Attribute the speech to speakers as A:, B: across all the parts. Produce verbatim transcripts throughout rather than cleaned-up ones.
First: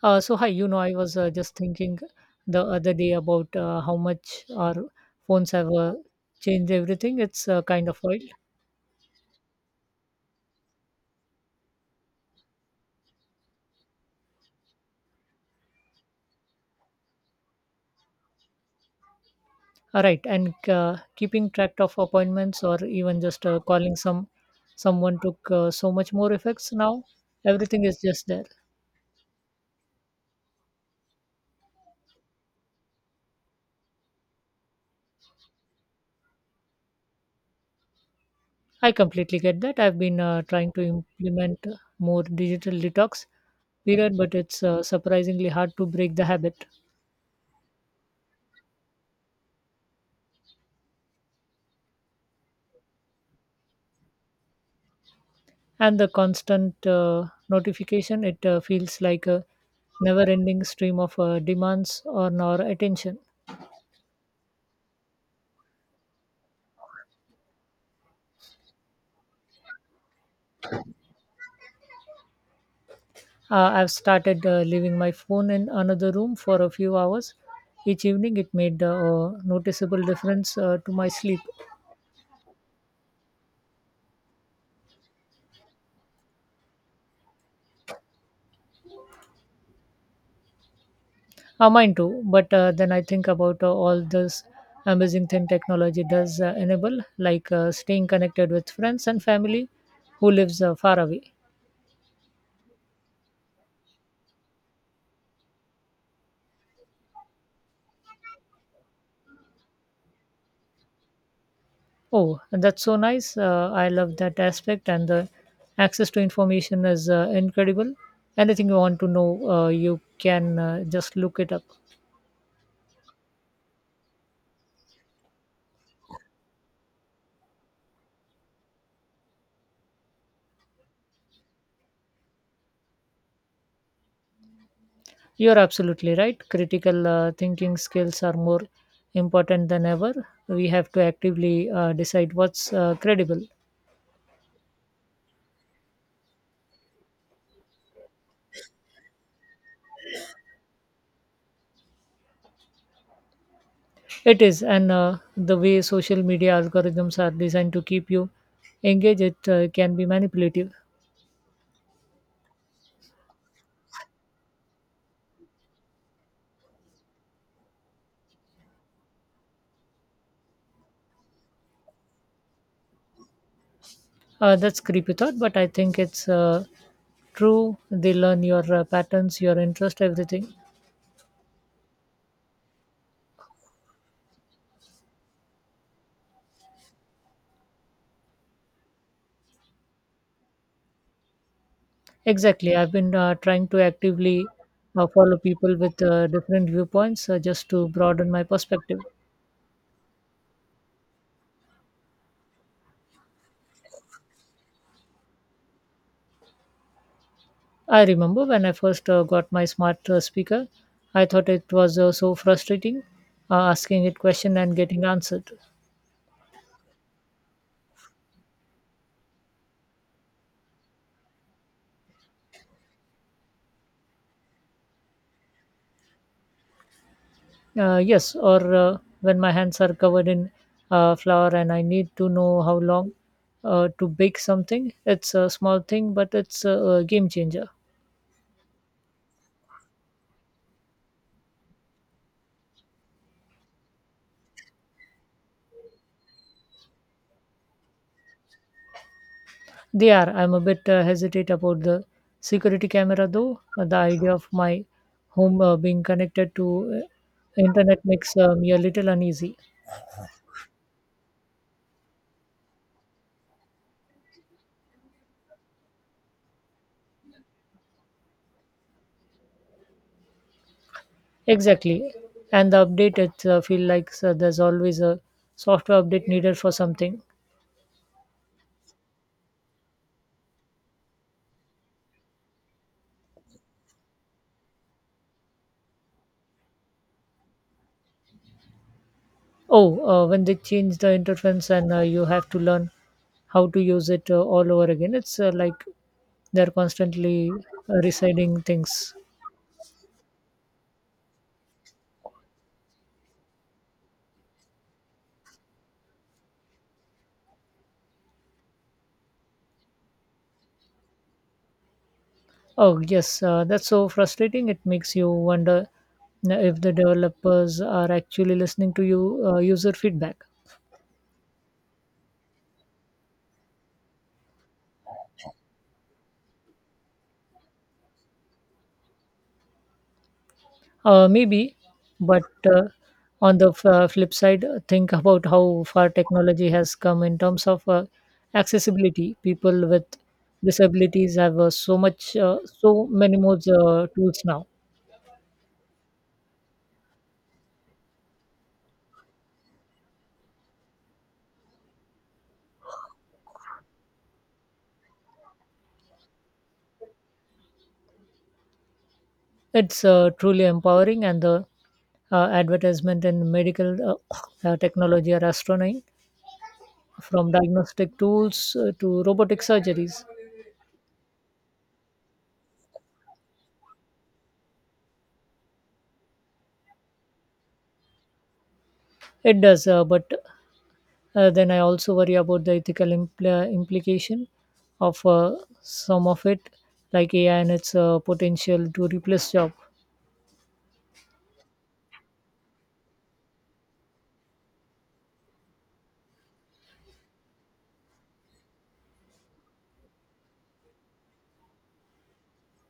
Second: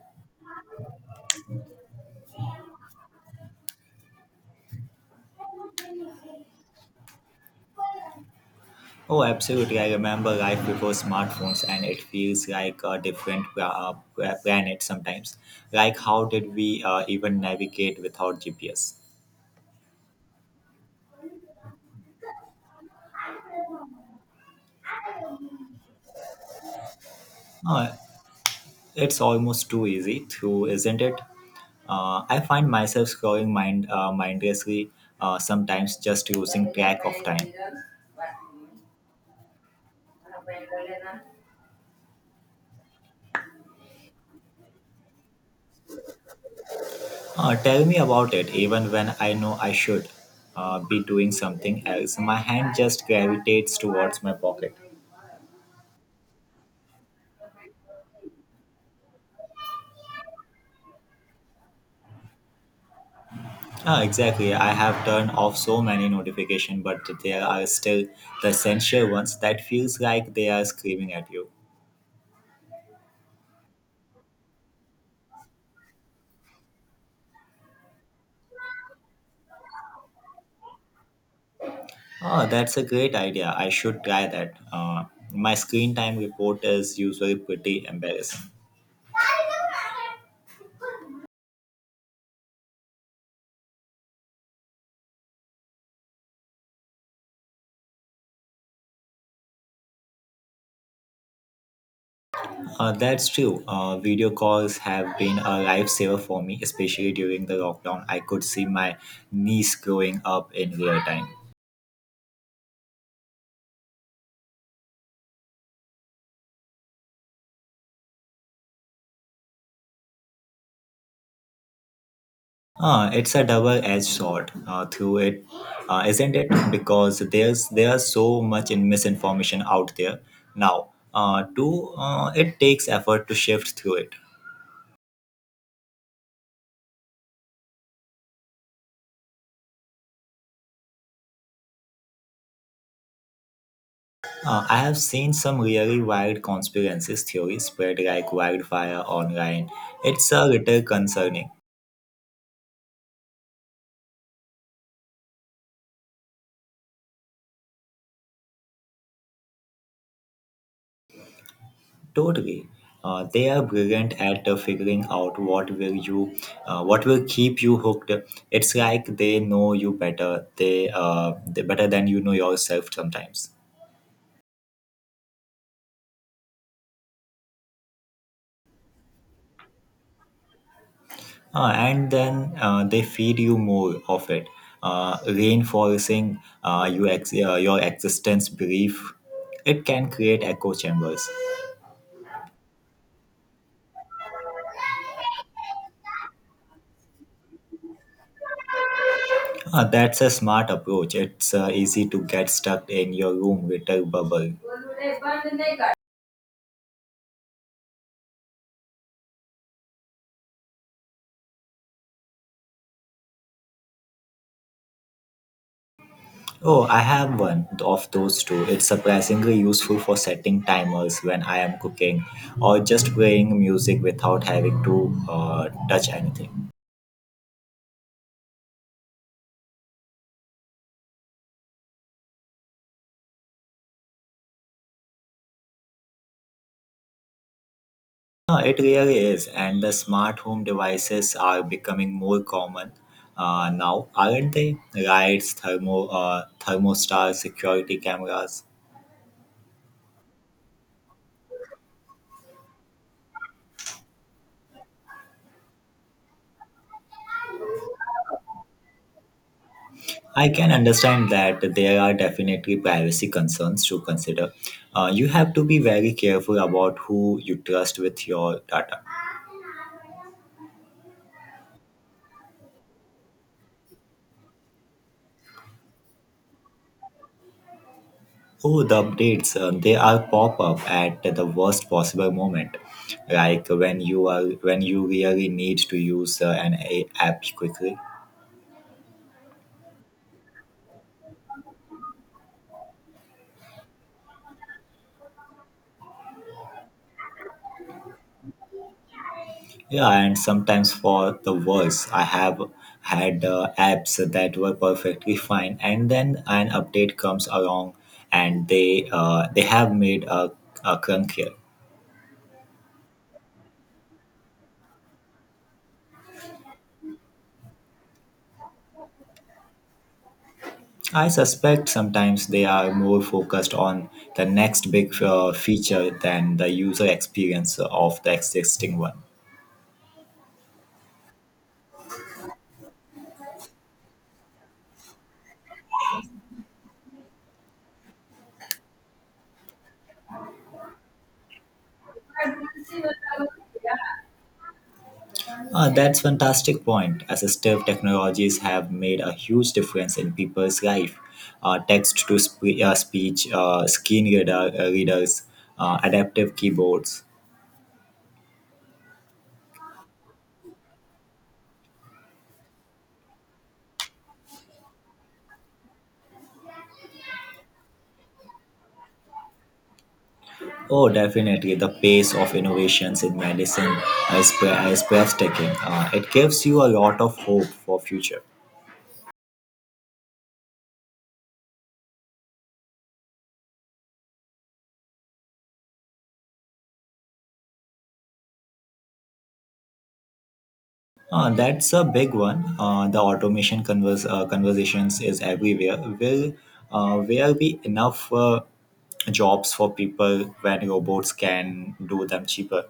A: Uh, so hi, you know, I was uh, just thinking the other day about uh, how much our phones have uh, changed everything. It's uh, kind of wild.
B: Oh, absolutely. I remember life before smartphones, and it feels like a different uh, planet sometimes. Like, how did we uh, even navigate without G P S?
A: All right? And uh, keeping track of appointments or even just uh, calling some someone took uh, so much more effects now. Everything
B: Uh,
A: is just there.
B: it's almost too easy, too, isn't it? Uh, I find myself scrolling mind, uh, mindlessly, uh, sometimes just losing track of time.
A: I completely get that. I've been uh, trying to implement more digital detox period, but it's uh, surprisingly hard to break the habit.
B: Uh, tell me about it, even when I know I should uh, be doing something else. My hand just gravitates towards my pocket.
A: and the constant uh, notification, it uh, feels like a never ending stream of uh, demands on our attention.
B: Ah, exactly. I have turned off so many notifications, but there are still the essential ones that feels like they are screaming at you.
A: Uh, i've started uh, leaving my phone in another room for a few hours each evening. It made uh, a noticeable difference uh, to my sleep.
B: Oh, that's a great idea. I should try that. Uh, my screen time report is usually pretty embarrassing.
A: Uh, mine too, but uh, then I think about uh, all this amazing thing technology does uh, enable, like uh, staying connected with friends and family who lives uh, far away.
B: Uh, that's true. Uh, video calls have been a lifesaver for me, especially during the lockdown. I could see my niece growing up in real time.
A: Oh, that's so nice. Uh, I love that aspect, and the access to information is uh, incredible. Anything you want to know, uh, you can uh, just look it up.
B: Ah, it's a double-edged sword, uh, through it, uh, isn't it? Because there's there's so much in misinformation out there now. Uh, to uh, It takes effort to shift through it.
A: You're absolutely right. Critical uh, thinking skills are more important than ever. We have to actively uh, decide what's uh, credible.
B: Uh, I have seen some really wild conspiracies theories spread like wildfire online. It's a little concerning.
A: It is, and uh, the way social media algorithms are designed to keep you engaged, it uh, can be manipulative.
B: Totally. Uh, they are brilliant at uh, figuring out what will you, uh, what will keep you hooked. It's like they know you better. They, uh, they better than you know yourself sometimes.
A: Uh, that's creepy thought, but I think it's uh, true. They learn your uh, patterns, your interest, everything.
B: Uh, and then uh, they feed you more of it, uh, reinforcing uh, you ex- uh, your existence belief. It can create echo chambers.
A: Exactly. I've been uh, trying to actively uh, follow people with uh, different viewpoints uh, just to broaden my perspective.
B: Uh, that's a smart approach. It's uh, easy to get stuck in your room little bubble.
A: I remember when I first uh, got my smart uh, speaker. I thought it was uh, so frustrating uh, asking it question and getting answered.
B: Oh, I have one of those too. It's surprisingly useful for setting timers when I am cooking or just playing music without having to uh, touch anything.
A: Uh, yes, or uh, when my hands are covered in uh, flour and I need to know how long uh, to bake something. It's a small thing, but it's a, a game changer.
B: No, it really is, and the smart home devices are becoming more common uh, now, aren't they? Lights, thermo, uh, thermostats, security cameras.
A: They are. I'm a bit uh, hesitate about the security camera though. Uh, The idea of my home uh, being connected to uh, internet makes uh, me a little uneasy.
B: I can understand that there are definitely privacy concerns to consider. Uh, you have to be very careful about who you trust with your data.
A: Exactly, and the update, it uh, feel like uh, there's always a software update needed for something.
B: Oh, the updates, uh, they are pop up at the worst possible moment. Like when you are when you really need to use uh, an a- app quickly.
A: Oh, uh, when they change the interface and uh, you have to learn how to use it uh, all over again, it's uh, like they're constantly uh, residing things.
B: Yeah, and sometimes for the worse, I have had uh, apps that were perfectly fine, and then an update comes along, and they uh, they have made a, a crunkier.
A: Oh, yes, uh, that's so frustrating. It makes you wonder uh, if the developers are actually listening to you uh, user feedback.
B: I suspect sometimes they are more focused on the next big uh, feature than the user experience of the existing one.
A: Uh, maybe, but uh, on the f- uh, flip side, uh, think about how far technology has come in terms of uh, accessibility. People with disabilities have uh, so much, uh, so many more uh, tools now.
B: Uh, that's fantastic point. Assistive technologies have made a huge difference in people's life. Uh, text to spe- uh, speech, uh, screen reader, uh, readers, uh, adaptive keyboards.
A: It's uh, truly empowering, and the uh, advertisement in medical uh, uh, technology are astronaut from diagnostic tools uh, to robotic surgeries.
B: Oh, definitely. The pace of innovations in medicine is, pre- is breathtaking. Uh, it gives you a lot of hope for future.
A: It does, uh, but Uh, then I also worry about the ethical impl- implication of uh, some of it, like A I and its uh, potential to replace job.
B: Uh, that's a big one. Uh, the automation converse, uh, conversations is everywhere. Will uh, will be enough uh, jobs for people when robots can do them cheaper?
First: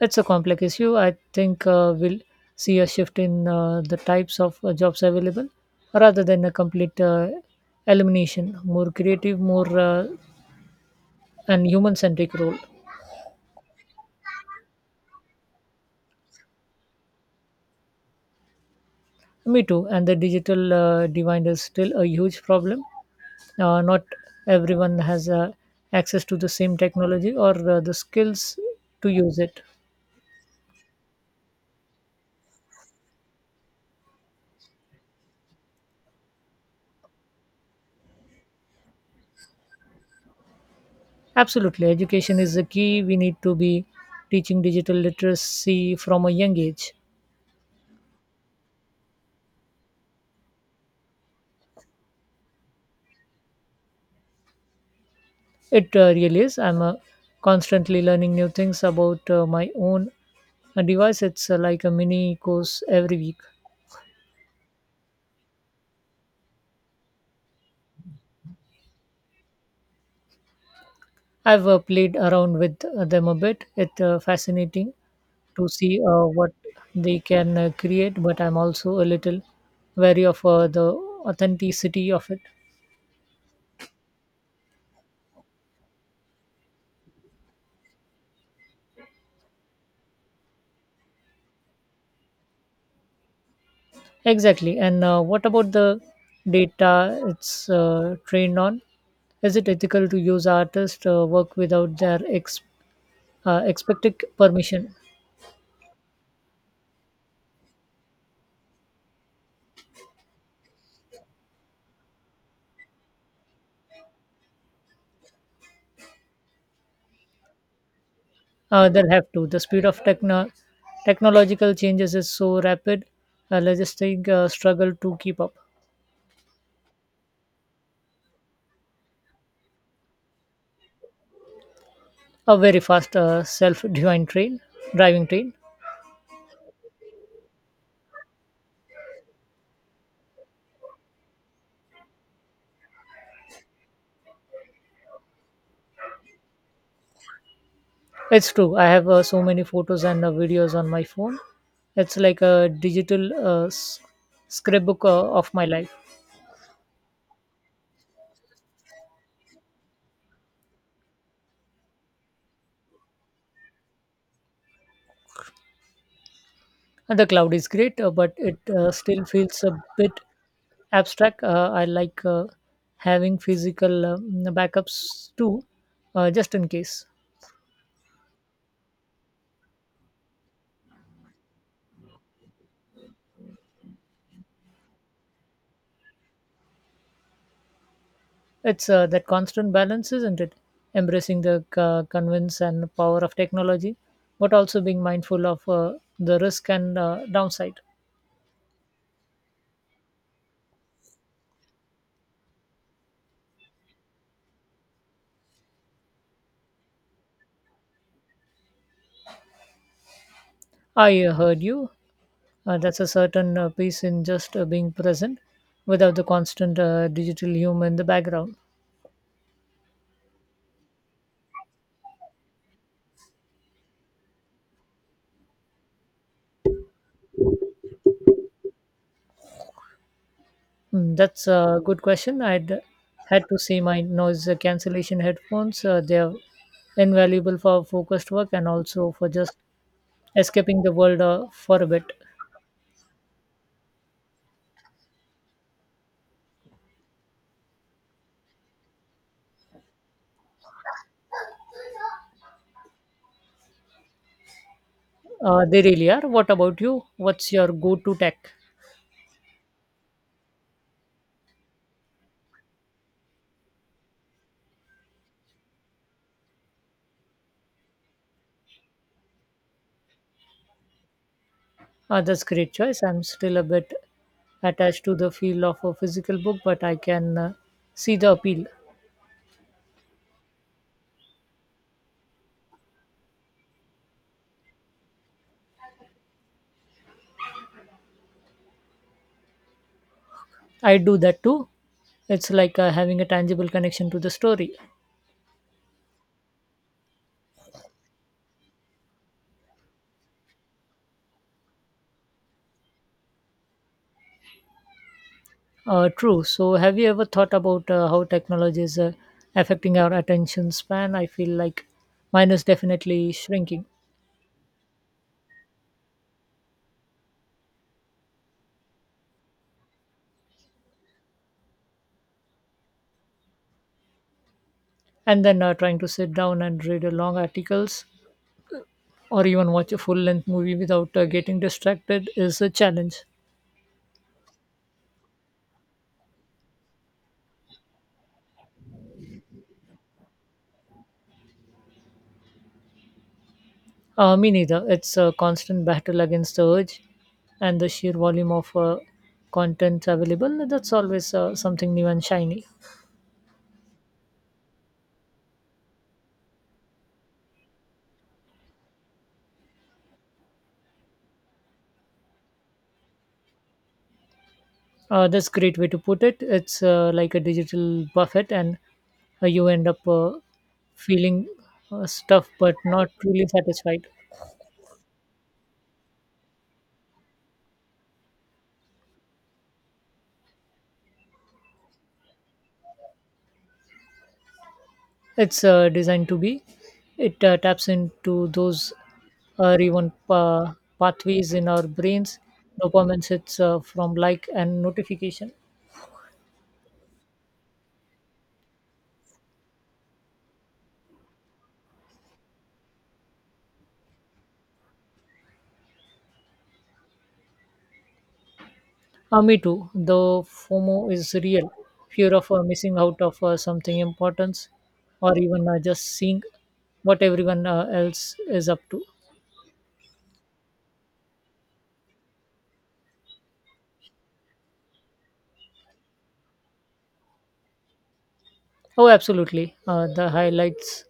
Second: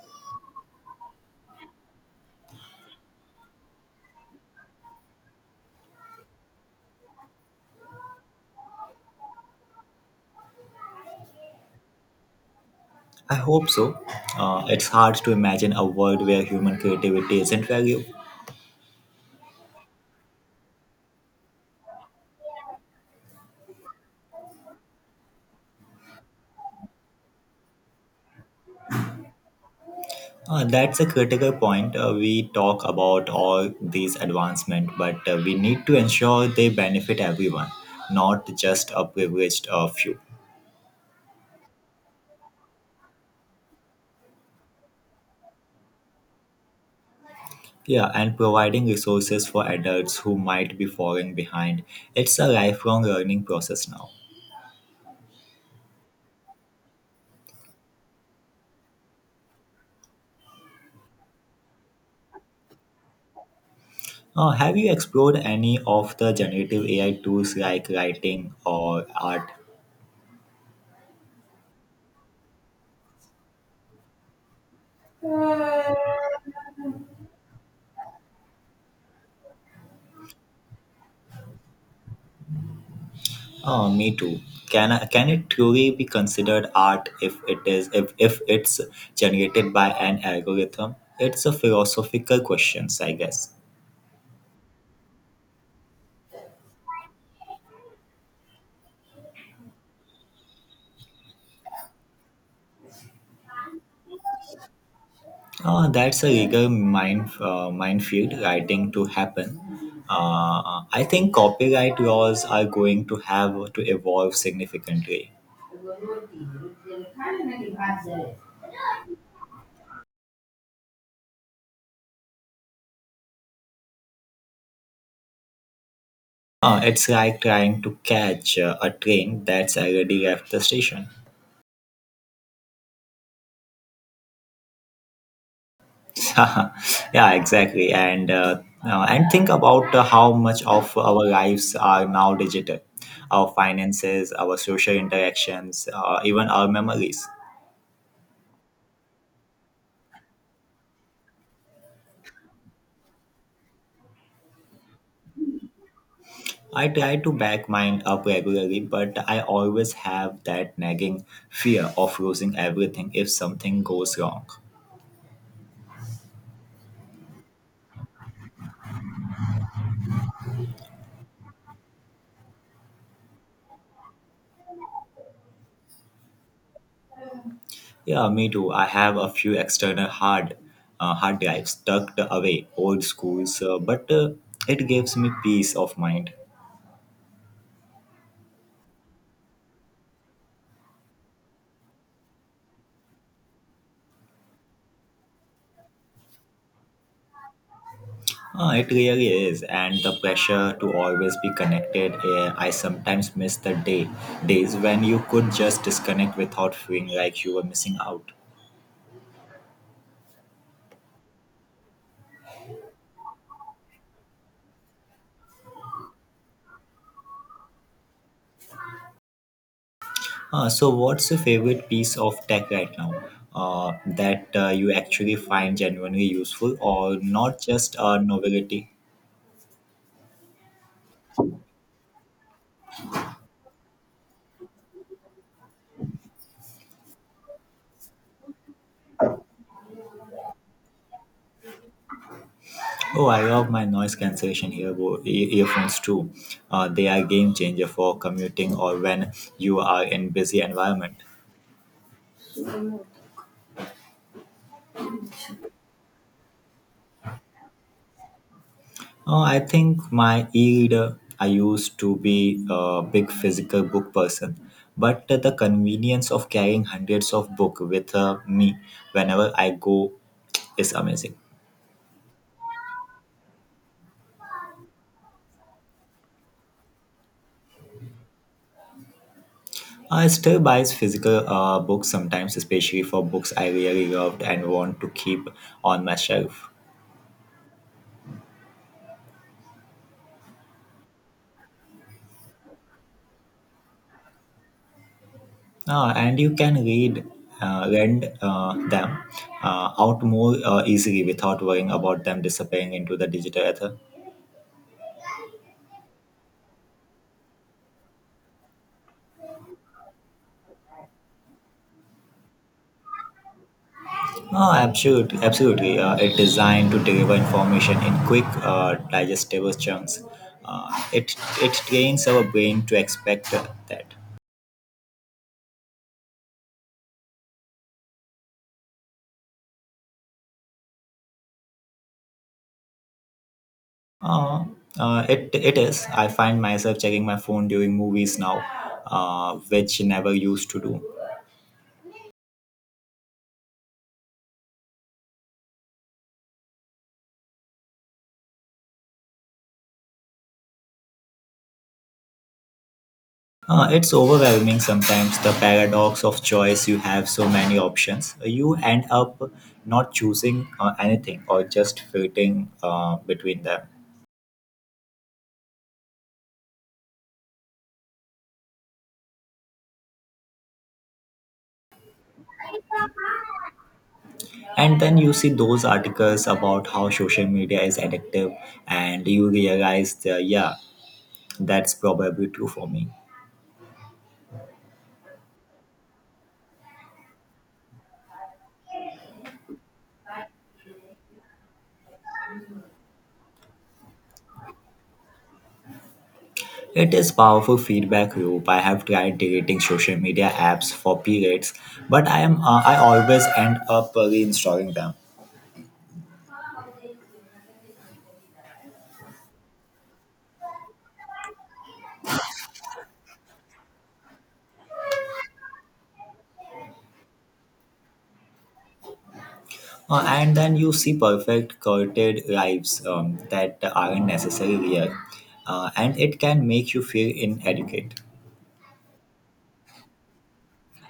A: It's a complex issue. I think uh, we'll see a shift in uh, the types of uh, jobs available, rather than a complete uh, elimination. More creative, more uh, and human-centric role.
B: I hope so. Uh, it's hard to imagine a world where human creativity isn't valued.
A: Me too. And the digital uh, divide is still a huge problem. Uh, not everyone has uh, access to the same technology or uh, the skills to use it.
B: Uh, that's a critical point. Uh, we talk about all these advancements, but uh, we need to ensure they benefit everyone, not just a privileged uh, few.
A: Absolutely. Education is the key. We need to be teaching digital literacy from a young age.
B: Yeah, and providing resources for adults who might be falling behind. It's a lifelong learning process now.
A: It uh, really is. I'm uh, constantly learning new things about uh, my own uh, device. It's uh, like a mini course every week.
B: Uh, have you explored any of the generative A I tools like writing or art?
A: I've uh, played around with uh, them a bit. It's uh, fascinating to see uh, what they can uh, create, but I'm also a little wary of uh, the authenticity of it.
B: Oh, me too. Can I, can it truly be considered art if it is if, if it's generated by an algorithm? It's a philosophical question, I guess.
A: Exactly. And uh, what about the data it's uh, trained on? Is it ethical to use artists' uh, work without their ex- uh, expected permission?
B: Uh, that's a legal mine, uh, minefield writing to happen. Uh, I think copyright laws are going to have to evolve significantly.
A: Uh, they'll have to. The speed of techno- technological changes is so rapid, uh, logistics uh, struggle to keep up.
B: Uh, it's like trying to catch uh, a train that's already left the station.
A: A very fast uh, self-driving train, driving train.
B: Yeah, exactly. And uh, uh, and think about uh, how much of our lives are now digital. Our finances, our social interactions, uh, even our memories.
A: It's true. I have uh, so many photos and uh, videos on my phone. It's like a digital uh, s- scrapbook uh, of my life.
B: I try to back mine up regularly, but I always have that nagging fear of losing everything if something goes wrong.
A: And the cloud is great, uh, but it uh, still feels a bit abstract. Uh, I like uh, having physical um backups too, uh, just in case.
B: Yeah, me too. I have a few external hard uh, hard drives tucked away, old schools, uh, but uh, it gives me peace of mind.
A: It's uh, that constant balance, isn't it? Embracing the uh, convince and power of technology, but also being mindful of uh, the risk and uh, downside.
B: Uh, it really is, and the pressure to always be connected. Uh, I sometimes miss the day days when you could just disconnect without feeling like you were missing out.
A: I uh, heard you. Uh, that's a certain uh, piece in just uh, being present without the constant uh, digital human in the background.
B: Uh, so, what's your favorite piece of tech right now uh, that uh, you actually find genuinely useful or not just a novelty?
A: Hmm, that's a good question. I'd had to say my noise cancellation headphones. Uh, they're invaluable for focused work and also for just escaping the world uh, for a bit.
B: Oh, I love my noise cancellation earbo- ear- earphones too. Uh, they are game changer for commuting or when you are in busy environment.
A: Uh, they really are. What about you? What's your go-to tech?
B: Uh, I think my e-reader. I used to be a big physical book person, but the convenience of carrying hundreds of book with uh, me whenever I go is amazing.
A: Uh, that's great choice. I'm still a bit attached to the feel of a physical book, but I can uh, see the appeal.
B: I still buys physical uh, books sometimes, especially for books I really loved and want to keep on my shelf.
A: I do that too. It's like uh, having a tangible connection to the story.
B: Uh, and you can read, uh, lend uh, them uh, out more uh, easily without worrying about them disappearing into the digital ether.
A: Uh, true. So, have you ever thought about uh, how technology is uh, affecting our attention span? I feel like mine is definitely shrinking.
B: Oh, absolutely, absolutely. Uh, it's designed to deliver information in quick, uh, digestible chunks. Uh, it it trains our brain to expect that.
A: And then uh, trying to sit down and read a long articles or even watch a full length movie without uh, getting distracted is a challenge.
B: Uh, uh, it it is. I find myself checking my phone during movies now, uh, which never used to do.
A: Uh, me neither. It's a constant battle against the urge and the sheer volume of uh, content available. That's always uh, something new and shiny.
B: Uh, it's overwhelming sometimes. The paradox of choice. You have so many options. You end up not choosing uh, anything or just filtering uh, between them.
A: Uh, that's a great way to put it. It's uh, like a digital buffet, and uh, you end up uh, feeling uh, stuffed but not truly satisfied.
B: And then you see those articles about how social media is addictive, and you realize that yeah, that's probably true for me.
A: it's uh, designed to be. It uh, taps into those uh, reward pa- pathways in our brains, dopamine hits uh, from like and notification.
B: It is powerful feedback loop. I have tried deleting social media apps for periods, but I am uh, I always end up reinstalling them.
A: Uh, me too. The FOMO is real. Fear of uh, missing out of uh, something important, or even uh, just seeing what everyone uh, else is up to.
B: Uh, and then you see perfect curated lives um, that aren't necessarily real, uh, and it can make you feel inadequate.
A: Oh, absolutely. Uh, the highlights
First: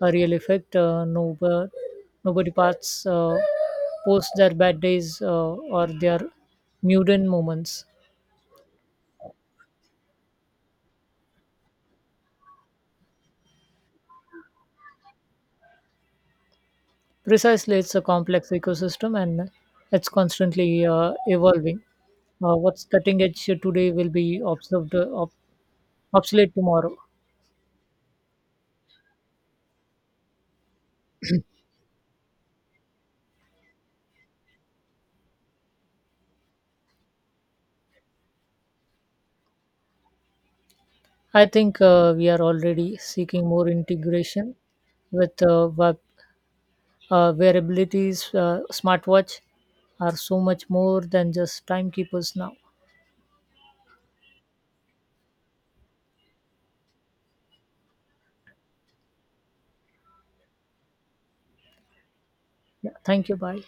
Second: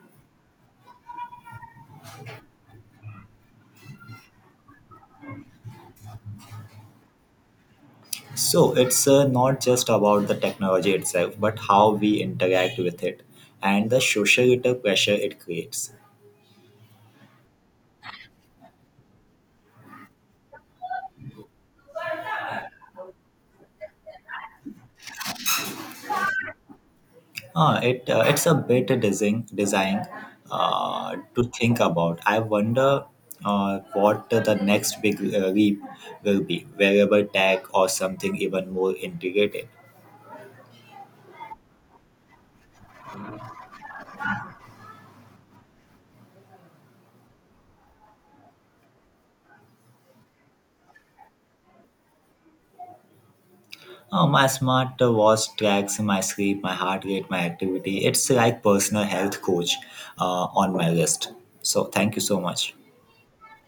A: a real effect. Uh, nobody, nobody parts uh, post their bad days uh, or their mundane moments.
B: So it's uh, not just about the technology itself, but how we interact with it and the social pressure it creates.
A: Precisely, it's a complex ecosystem and it's constantly uh, evolving. Uh, what's cutting edge today will be observed, uh, ob- obsolete tomorrow.
B: Uh, it uh, it's a bit design design uh, to think about. I wonder uh, what the next big uh, leap will be, wearable tech or something even more integrated.
A: I think uh, we are already seeking more integration with uh, web uh, wearabilities, uh, smartwatch are so much more than just timekeepers now.
B: Uh, my smart watch tracks my sleep, my heart rate, my activity. It's like personal health coach uh, on my list. So thank you so much.
A: Yeah, thank you. Bye.